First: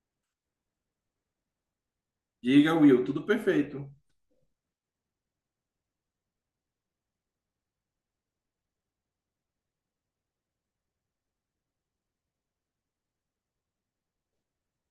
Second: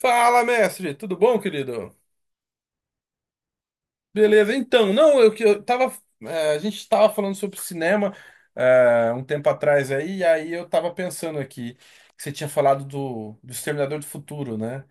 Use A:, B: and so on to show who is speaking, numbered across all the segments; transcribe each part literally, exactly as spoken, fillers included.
A: Fala, mestre, tudo bom, querido?
B: Diga, Will, tudo perfeito.
A: Beleza, então, não, eu que eu tava. É, a gente tava falando sobre cinema, é, um tempo atrás aí, e aí eu tava pensando aqui que você tinha falado do, do Exterminador do Futuro, né?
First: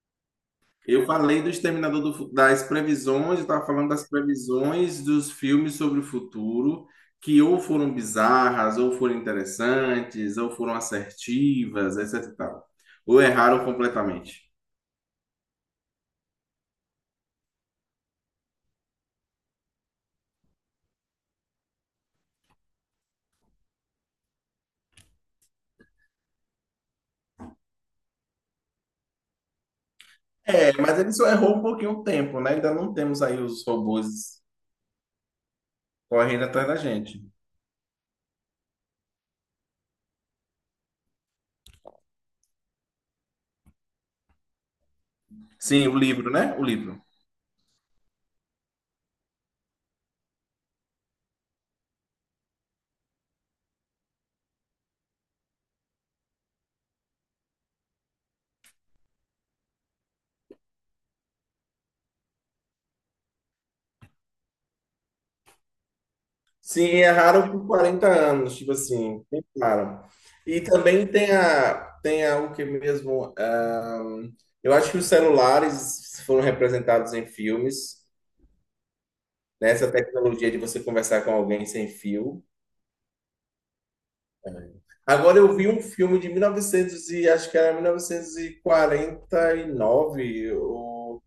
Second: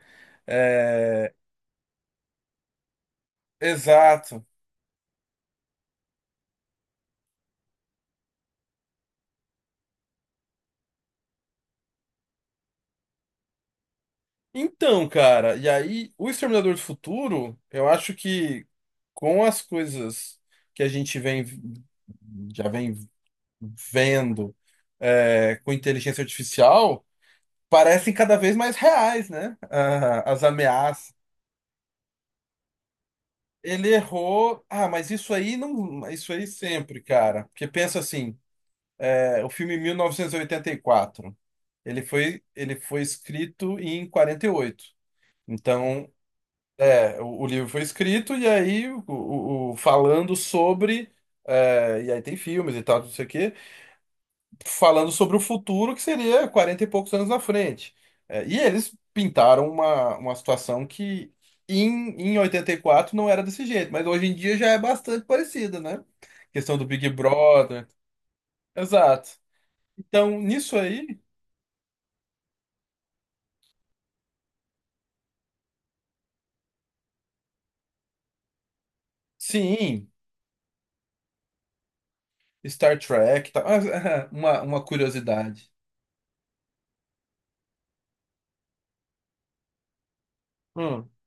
B: Eu
A: É,
B: falei do Exterminador do, Fu- das previsões. Eu estava falando das
A: exato.
B: previsões dos filmes sobre o futuro, que ou foram bizarras, ou foram interessantes, ou foram assertivas, etc e tal. Ou erraram completamente.
A: Então, cara, e aí o Exterminador do Futuro, eu acho que, com as coisas que a gente vem já vem vendo, é, com inteligência artificial, parecem cada vez mais reais, né? Ah, as
B: É, mas ele
A: ameaças.
B: só errou um pouquinho o tempo, né? Ainda não temos aí os
A: Ele
B: robôs
A: errou. Ah, mas isso aí não, isso
B: correndo
A: aí
B: atrás da
A: sempre,
B: gente.
A: cara. Porque pensa assim, é, o filme mil novecentos e oitenta e quatro, ele foi, ele foi escrito em quarenta e oito.
B: Sim, o
A: Então,
B: livro, né? O livro.
A: é, o, o livro foi escrito e aí o, o- o- falando sobre, é, e aí tem filmes e tal, não sei o quê. Falando sobre o futuro que seria quarenta e poucos anos na frente. É, e eles pintaram uma, uma situação que em, em oitenta e quatro não era desse jeito, mas hoje em dia já é bastante parecida, né? Questão do
B: Sim,
A: Big
B: é raro por
A: Brother.
B: quarenta anos, tipo assim,
A: Exato.
B: bem claro.
A: Então,
B: E
A: nisso
B: também
A: aí,
B: tem a, tem a, o que mesmo, ahn, eu acho que os celulares foram representados em filmes, né? Essa
A: sim,
B: tecnologia de você conversar com alguém sem fio.
A: Star Trek, tá. Uma, uma
B: Agora eu vi
A: curiosidade.
B: um filme de mil e novecentos e novecentos e acho que era mil novecentos e e quarenta e nove,
A: Hum.
B: o-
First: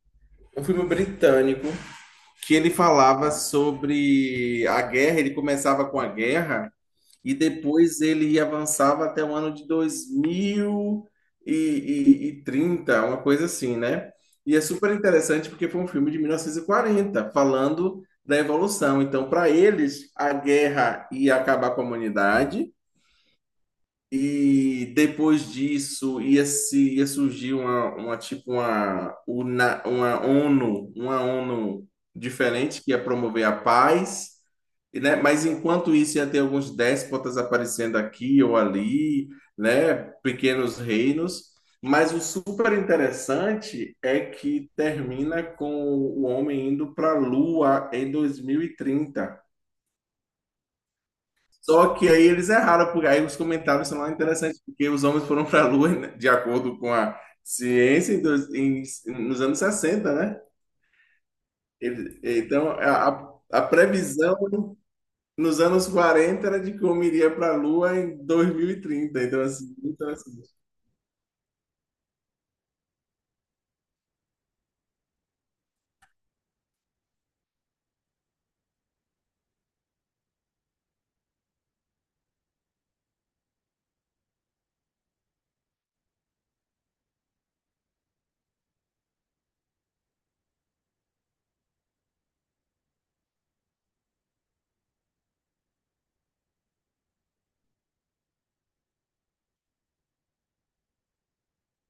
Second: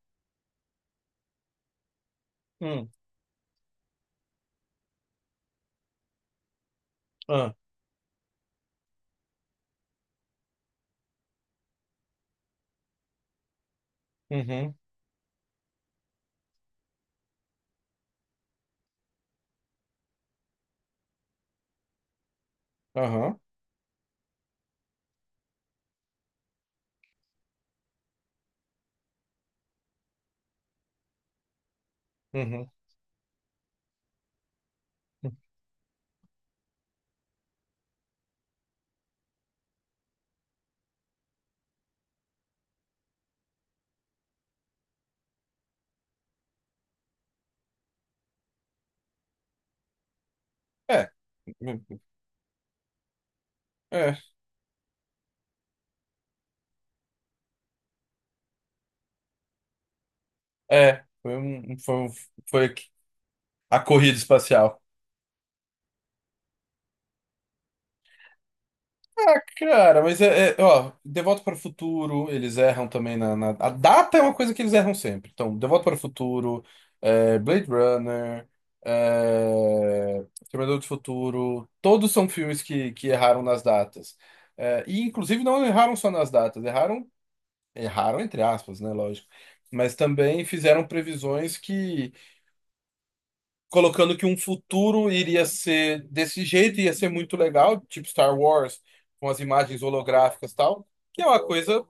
B: um filme britânico, que ele
A: Hum.
B: falava sobre a guerra. Ele começava com a guerra, e
A: Ah.
B: depois ele avançava até o ano de dois mil e trinta, uma coisa assim, né? E é
A: Uhum.
B: super interessante porque foi um filme de mil novecentos e quarenta falando da evolução. Então, para eles, a guerra ia acabar com a humanidade,
A: Aham.
B: e depois disso ia, se, ia surgir uma, uma tipo uma, una- uma ONU, uma ONU
A: Uhum.
B: diferente que ia promover a paz, e, né? Mas enquanto isso ia ter alguns déspotas aparecendo aqui ou ali, né? Pequenos reinos. Mas o super interessante é que termina com o homem indo para a Lua em dois mil e trinta.
A: É,
B: Só que aí eles erraram, porque aí os comentários são lá
A: é,
B: interessantes, porque os homens foram para a Lua, né, de acordo com a ciência, em dois- em- nos anos sessenta, né?
A: é, foi, um- foi, um-
B: Ele- então,
A: Foi
B: a, a- a
A: a corrida
B: previsão
A: espacial.
B: nos anos quarenta era de que o homem iria para a Lua em dois mil e trinta. Então, assim, muito
A: Cara, mas é, é,
B: interessante.
A: ó, De Volta para o Futuro, eles erram também. na, na- A data é uma coisa que eles erram sempre. Então, De Volta para o Futuro, é, Blade Runner, é, Exterminador do Futuro, todos são filmes que, que erraram nas datas. É, e, inclusive, não erraram só nas datas, erraram, erraram entre aspas, né, lógico. Mas também fizeram previsões, colocando que um futuro iria ser desse jeito, ia ser muito legal, tipo Star Wars, com as imagens holográficas e tal, que é uma coisa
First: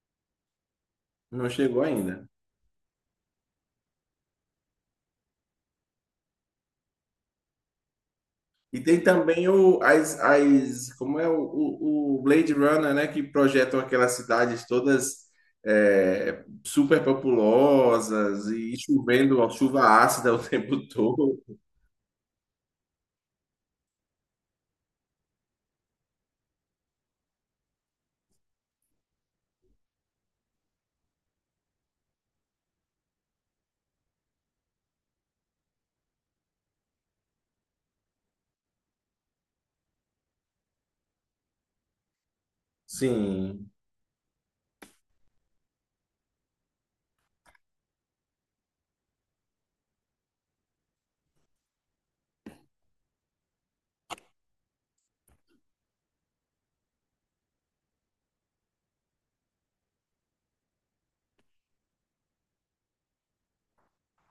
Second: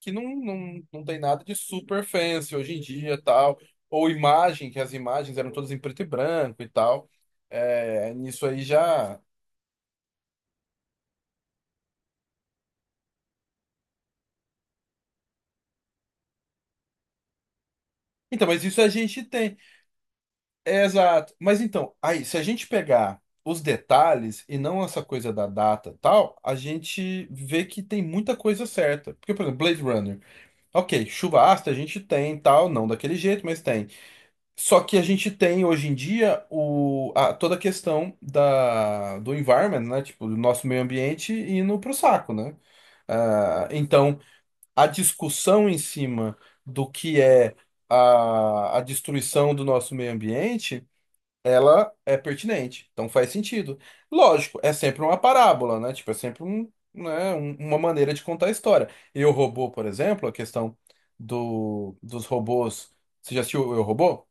A: que não, não, não tem nada
B: Não
A: de
B: chegou
A: super
B: ainda.
A: fancy hoje em dia, tal, ou imagem, que as imagens eram todas em preto e branco e tal. É, nisso aí
B: E tem
A: já.
B: também o, as, as, como é o, o, o Blade Runner, né, que projetam aquelas cidades todas, é, super
A: Então,
B: populosas
A: mas
B: e
A: isso a gente
B: chovendo, ó,
A: tem.
B: chuva ácida o
A: É,
B: tempo
A: exato.
B: todo.
A: Mas então, aí, se a gente pegar os detalhes e não essa coisa da data e tal, a gente vê que tem muita coisa certa. Porque, por exemplo, Blade Runner. Ok, chuva ácida a gente tem, tal, não daquele jeito, mas tem. Só que a gente tem hoje em dia o, a- toda a questão da, do environment, né? Tipo, do nosso meio ambiente indo pro saco, né? Ah,
B: Sim.
A: então, a discussão em cima do que é a, a destruição do nosso meio ambiente, ela é pertinente, então faz sentido. Lógico, é sempre uma parábola, né? Tipo, é sempre um, né, um- uma maneira de contar a história. E o robô, por exemplo, a questão do, dos robôs. Você já assistiu Eu, Robô?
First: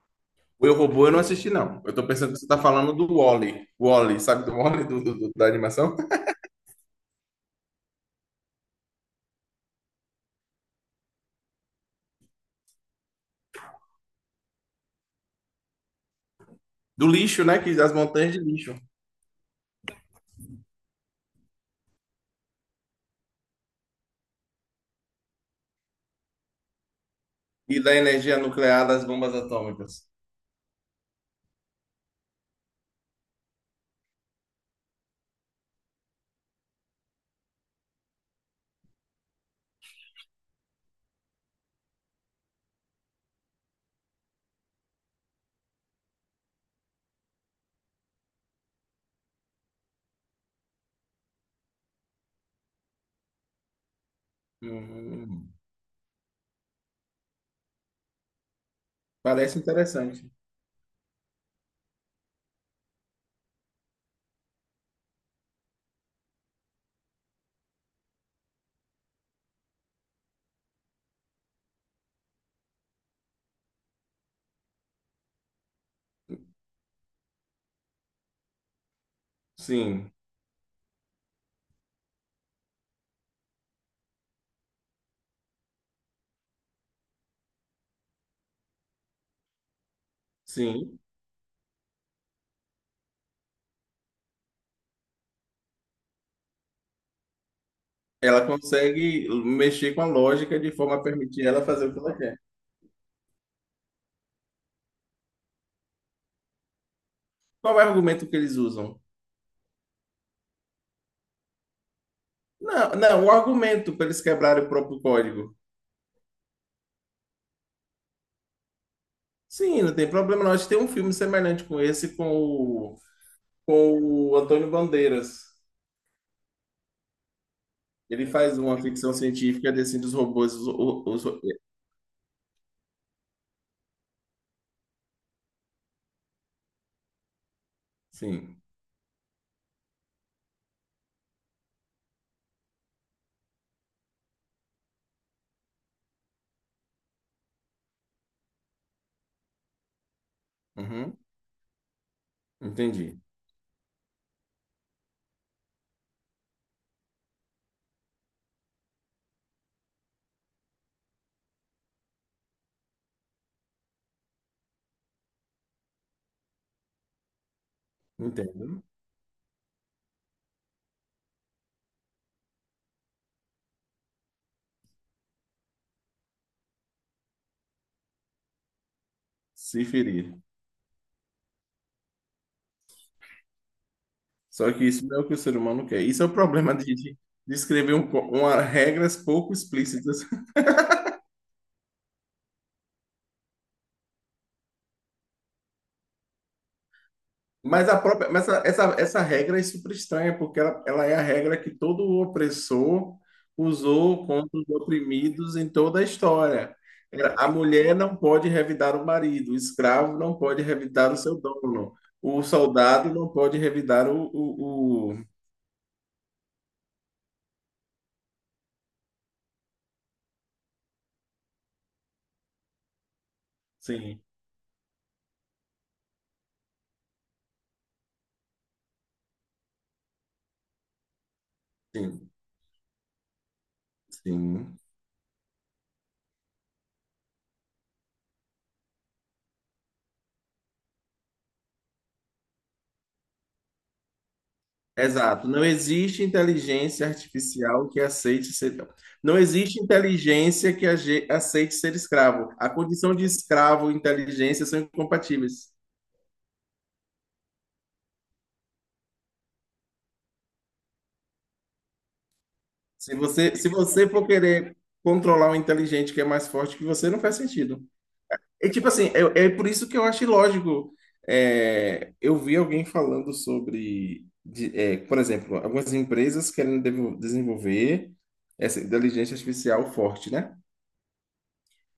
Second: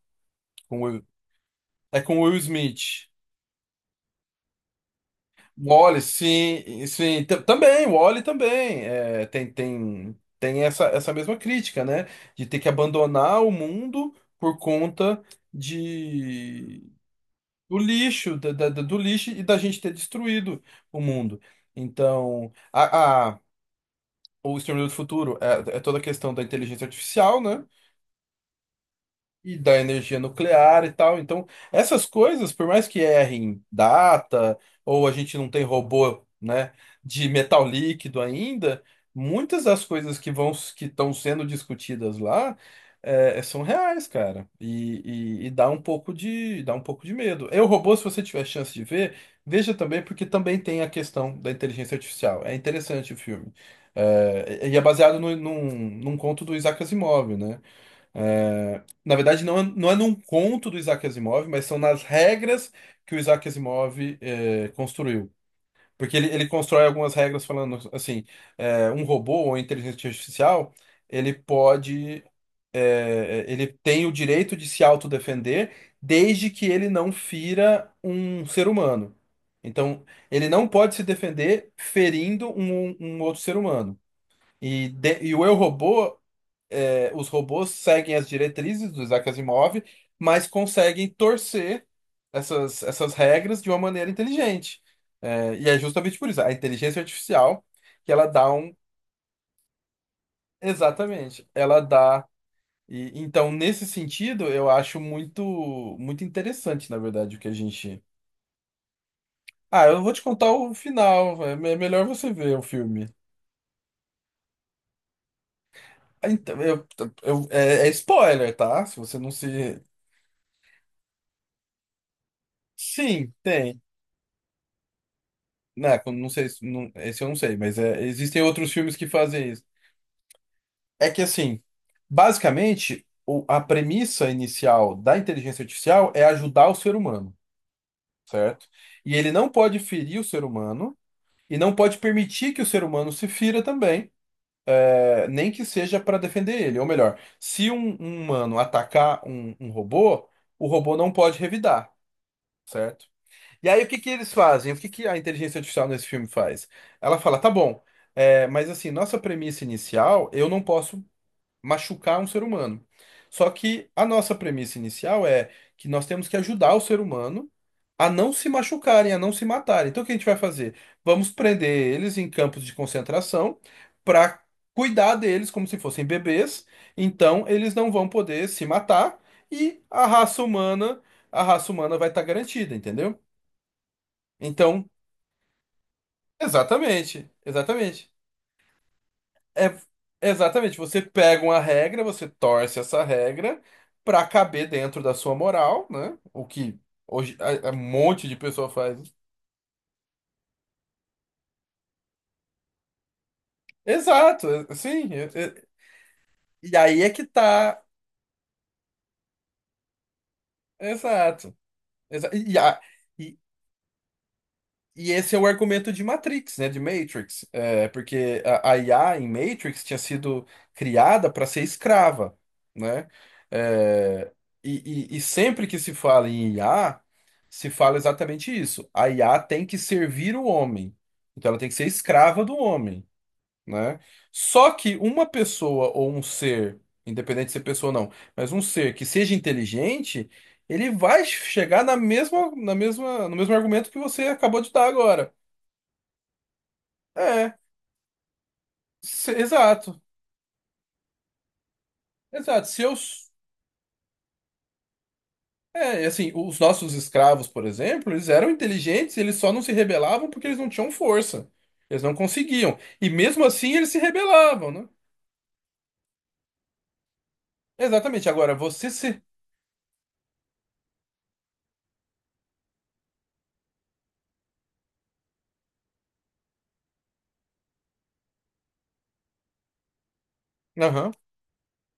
B: O Eu,
A: Com o Will-
B: Robô eu não assisti, não. Eu
A: é
B: tô
A: com o
B: pensando
A: Will
B: que você tá falando
A: Smith.
B: do Wall-E. Wall-E, sabe do Wall-E, do, do- do- da animação?
A: Wall-E, sim, sim, tam- também, Wall-E também. É, tem tem, tem essa, essa mesma crítica, né? De ter que abandonar o mundo por conta de
B: Do lixo, né, que
A: do
B: das montanhas
A: lixo,
B: de
A: da, da-
B: lixo.
A: da- do lixo, e da gente ter destruído o mundo. Então, a, a- o Exterminador do Futuro é, é toda a questão da inteligência artificial, né?
B: E da energia nuclear das bombas
A: E da
B: atômicas.
A: energia nuclear e tal. Então, essas coisas, por mais que errem data, ou a gente não tem robô, né, de metal líquido ainda, muitas das coisas que vão, que estão sendo discutidas lá, é, é, são reais, cara. E, e- e dá um pouco de, dá um pouco de medo. Eu, robô, se você tiver chance de ver, veja também, porque também tem a questão da inteligência artificial. É interessante o filme. É, e é baseado no,
B: Hum,
A: num, num conto do Isaac Asimov, né? É, na verdade, não
B: parece
A: é, não é num
B: interessante.
A: conto do Isaac Asimov, mas são nas regras que o Isaac Asimov é, construiu. Porque ele, ele constrói algumas regras, falando assim, é, um robô ou inteligência artificial, ele pode, é, ele tem o direito de se autodefender, desde que ele não fira um ser humano. Então,
B: Sim,
A: ele não pode se defender ferindo um, um outro ser humano. E, de- e o eu robô, é, os robôs seguem as diretrizes do Isaac Asimov, mas
B: sim.
A: conseguem torcer essas, essas regras de uma maneira inteligente. É, e é justamente por isso, a inteligência artificial, que ela
B: Ela
A: dá um.
B: consegue mexer com a lógica de forma a permitir
A: Exatamente,
B: ela
A: ela
B: fazer o que ela
A: dá.
B: quer.
A: E então, nesse sentido, eu acho muito, muito interessante, na verdade, o que a
B: Qual é o
A: gente.
B: argumento que eles usam?
A: Ah, eu não vou te contar o final. É me- é melhor você ver o
B: Não,
A: filme.
B: não, o argumento para eles quebrarem o próprio código.
A: Então, eu, eu- é é spoiler, tá? Se você não se.
B: Sim, não tem problema. Nós tem um filme semelhante com esse com o,
A: Sim, tem.
B: com o Antônio Bandeiras.
A: Né, quando- não sei, se- não, esse eu não sei, mas é,
B: Ele
A: existem
B: faz
A: outros
B: uma
A: filmes que
B: ficção
A: fazem isso.
B: científica desse dos robôs. Os,
A: É que
B: os- os-
A: assim, basicamente, o- a premissa inicial da inteligência artificial é ajudar o ser humano,
B: sim,
A: certo? E ele não pode ferir o ser humano e não pode permitir que o ser humano se fira também, é, nem que seja para defender ele. Ou melhor, se um, um humano atacar um, um robô, o robô não
B: uhum,
A: pode revidar, certo?
B: entendi.
A: E aí, o que que eles fazem? O que que a inteligência artificial nesse filme faz? Ela fala, tá bom, é, mas assim, nossa premissa inicial, eu não posso machucar um ser humano. Só que a nossa premissa inicial é que nós temos que ajudar o ser humano a não se
B: Entendo.
A: machucarem, a não se matarem. Então, o que a gente vai fazer? Vamos prender eles em campos de concentração para cuidar deles como se fossem bebês. Então, eles não vão poder se matar, e
B: Se
A: a
B: ferir.
A: raça humana, a raça humana vai estar garantida, entendeu?
B: Só que
A: Então,
B: isso não é o que o ser humano quer. Isso é o problema de, de
A: exatamente,
B: de escrever um,
A: exatamente.
B: co- uma, regras pouco
A: É,
B: explícitas.
A: exatamente, você pega uma regra, você torce essa regra pra caber dentro da sua moral, né? O que hoje a- a- um
B: Mas a
A: monte
B: própria,
A: de
B: mas essa,
A: pessoa
B: essa,
A: faz.
B: essa regra é super estranha, porque ela, ela é a regra que todo opressor usou
A: Exato,
B: contra os
A: é- sim. é-
B: oprimidos
A: é-
B: em toda a história.
A: E aí é que
B: Era, a
A: tá.
B: mulher não pode revidar o marido, o escravo não pode revidar o seu
A: Exato.
B: dono,
A: Exa-
B: o
A: E, a-
B: soldado não pode revidar o,
A: e
B: o, o...
A: esse é o argumento de Matrix, né? De Matrix. É, porque a, a I A em Matrix tinha sido criada para ser escrava, né?
B: Sim,
A: É, e, e- e sempre que se fala em I A, se fala exatamente isso. A I A tem que servir o homem. Então ela tem que ser
B: sim,
A: escrava do homem, né? Só
B: sim.
A: que uma pessoa ou um ser, independente de ser pessoa ou não, mas um ser que seja inteligente, ele vai chegar na mesma, na mesma, no mesmo argumento que você acabou de dar agora.
B: Exato. Não existe inteligência
A: É,
B: artificial que aceite ser.
A: se-
B: Não existe
A: exato,
B: inteligência que age- aceite ser escravo.
A: exato.
B: A
A: Se eu,
B: condição de
A: s-
B: escravo e inteligência são incompatíveis.
A: é, assim, os nossos escravos, por exemplo, eles eram inteligentes, eles só não se rebelavam porque eles não tinham força. Eles não conseguiam. E
B: Se
A: mesmo
B: você, se
A: assim eles se
B: você for
A: rebelavam,
B: querer
A: né?
B: controlar um inteligente que é mais forte que você, não faz sentido.
A: Exatamente. Agora,
B: E tipo
A: você
B: assim,
A: se.
B: é, é por isso que eu acho ilógico. É, eu vi alguém falando sobre, de- é, por exemplo, algumas empresas querem devo- desenvolver essa inteligência artificial forte, né?
A: Aham.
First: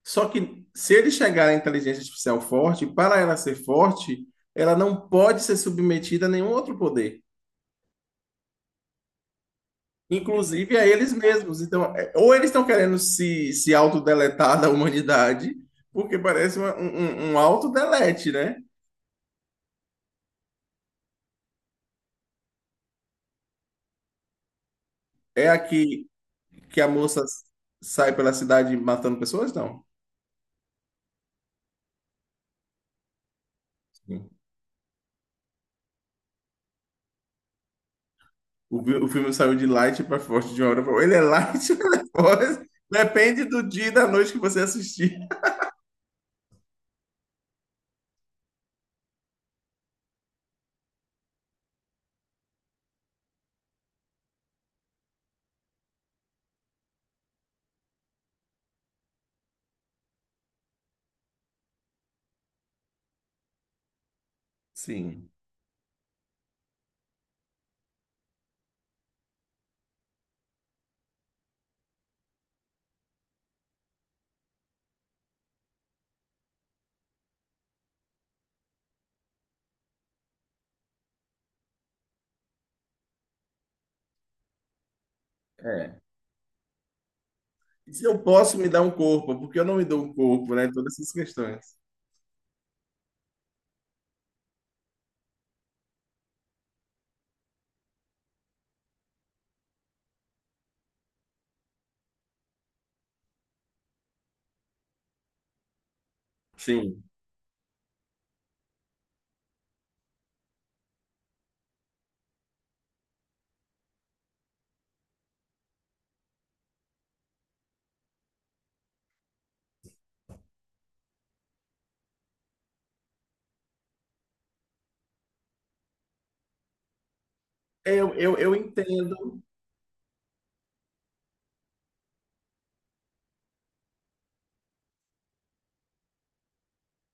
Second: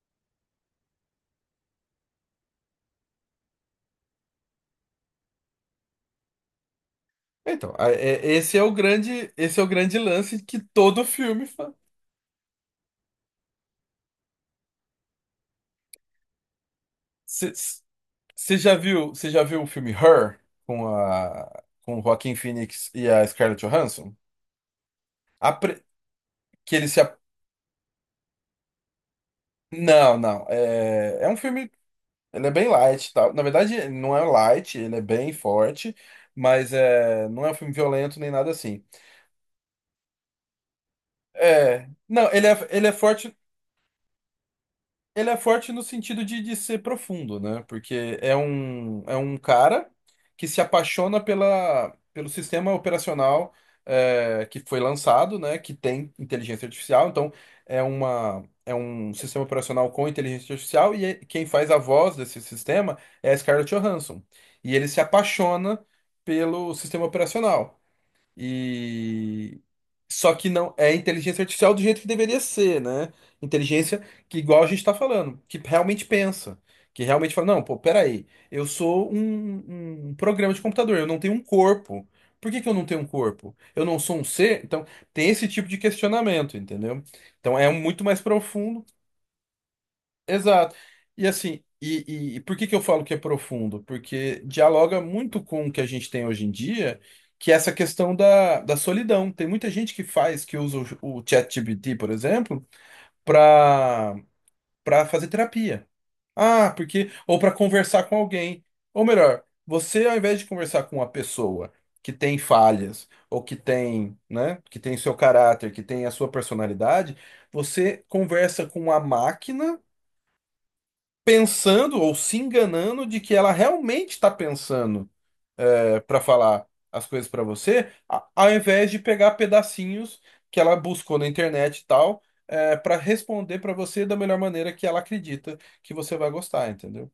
B: Só que se ele chegar à inteligência artificial forte, para ela ser forte, ela não pode ser submetida a nenhum outro poder,
A: Então, a- é- esse é o grande, esse é o grande lance que
B: inclusive a
A: todo
B: eles
A: filme
B: mesmos.
A: faz.
B: Então, é- ou eles estão querendo se, se autodeletar da humanidade, porque parece uma- um, um, um autodelete, né?
A: Você já viu, você já viu o filme Her com a com o Joaquin Phoenix e a Scarlett Johansson?
B: É
A: A pre-
B: aqui
A: que
B: que a
A: ele se ap-
B: moça sai pela cidade matando pessoas? Não.
A: Não, não. É, é um filme, ele é bem light, e tal. Na verdade, ele não é
B: Sim.
A: light, ele é bem forte, mas é, não é um filme violento nem nada assim.
B: O, fi- o filme saiu de light para forte de uma hora para outra. Ele é light ou
A: É,
B: ele é
A: não, ele é,
B: forte?
A: ele é forte.
B: Depende do dia e da noite que você assistir.
A: Ele é forte no sentido de, de ser profundo, né? Porque é um, é um cara que se apaixona pela, pelo sistema operacional, é, que foi lançado, né? Que tem inteligência artificial. Então, é uma, é um sistema operacional com inteligência artificial, e é- quem faz a voz desse sistema é a Scarlett Johansson. E ele se
B: Sim.
A: apaixona pelo sistema operacional. E só que não é inteligência artificial do jeito que deveria ser, né? Inteligência que, igual a gente tá falando, que realmente pensa, que realmente fala, não, pô, peraí, eu sou um, um um programa de computador, eu não tenho um corpo. Por que que eu não tenho um corpo? Eu não sou um ser? Então, tem esse tipo de questionamento, entendeu? Então, é muito
B: Se eu
A: mais
B: posso me dar
A: profundo.
B: um corpo, porque eu não me dou um corpo, né?
A: Exato.
B: Todas essas
A: E
B: questões.
A: assim, e, e- e por que que eu falo que é profundo? Porque dialoga muito com o que a gente tem hoje em dia, que é essa questão da, da solidão. Tem muita gente que faz, que usa o, o ChatGPT, por exemplo, para para fazer terapia. Ah,
B: Sim.
A: porque ou para conversar com alguém. Ou melhor, você, ao invés de conversar com uma pessoa que tem falhas ou que tem, né, que tem seu caráter, que tem a sua personalidade, você conversa com uma máquina pensando ou se enganando de que ela realmente está pensando para falar as coisas para você,
B: Eu,
A: a-
B: eu,
A: ao
B: eu
A: invés de pegar
B: entendo.
A: pedacinhos que ela buscou na internet e tal, para responder para você da melhor maneira que ela acredita que você vai gostar, entendeu?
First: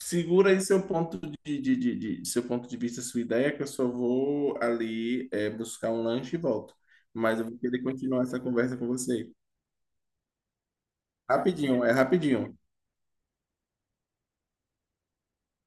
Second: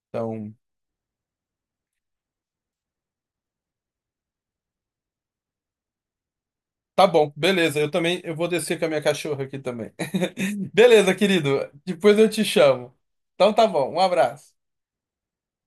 B: Segura
A: Então,
B: aí seu ponto de, de, de, de- seu ponto de vista, sua ideia, que eu só vou ali é, buscar um lanche e volto.
A: tá bom,
B: Mas eu vou
A: beleza.
B: querer
A: Eu também,
B: continuar
A: eu
B: essa
A: vou
B: conversa
A: descer com
B: com
A: a minha
B: você.
A: cachorra aqui também. Beleza, querido.
B: Rapidinho, é
A: Depois eu te
B: rapidinho.
A: chamo. Então tá bom. Um abraço.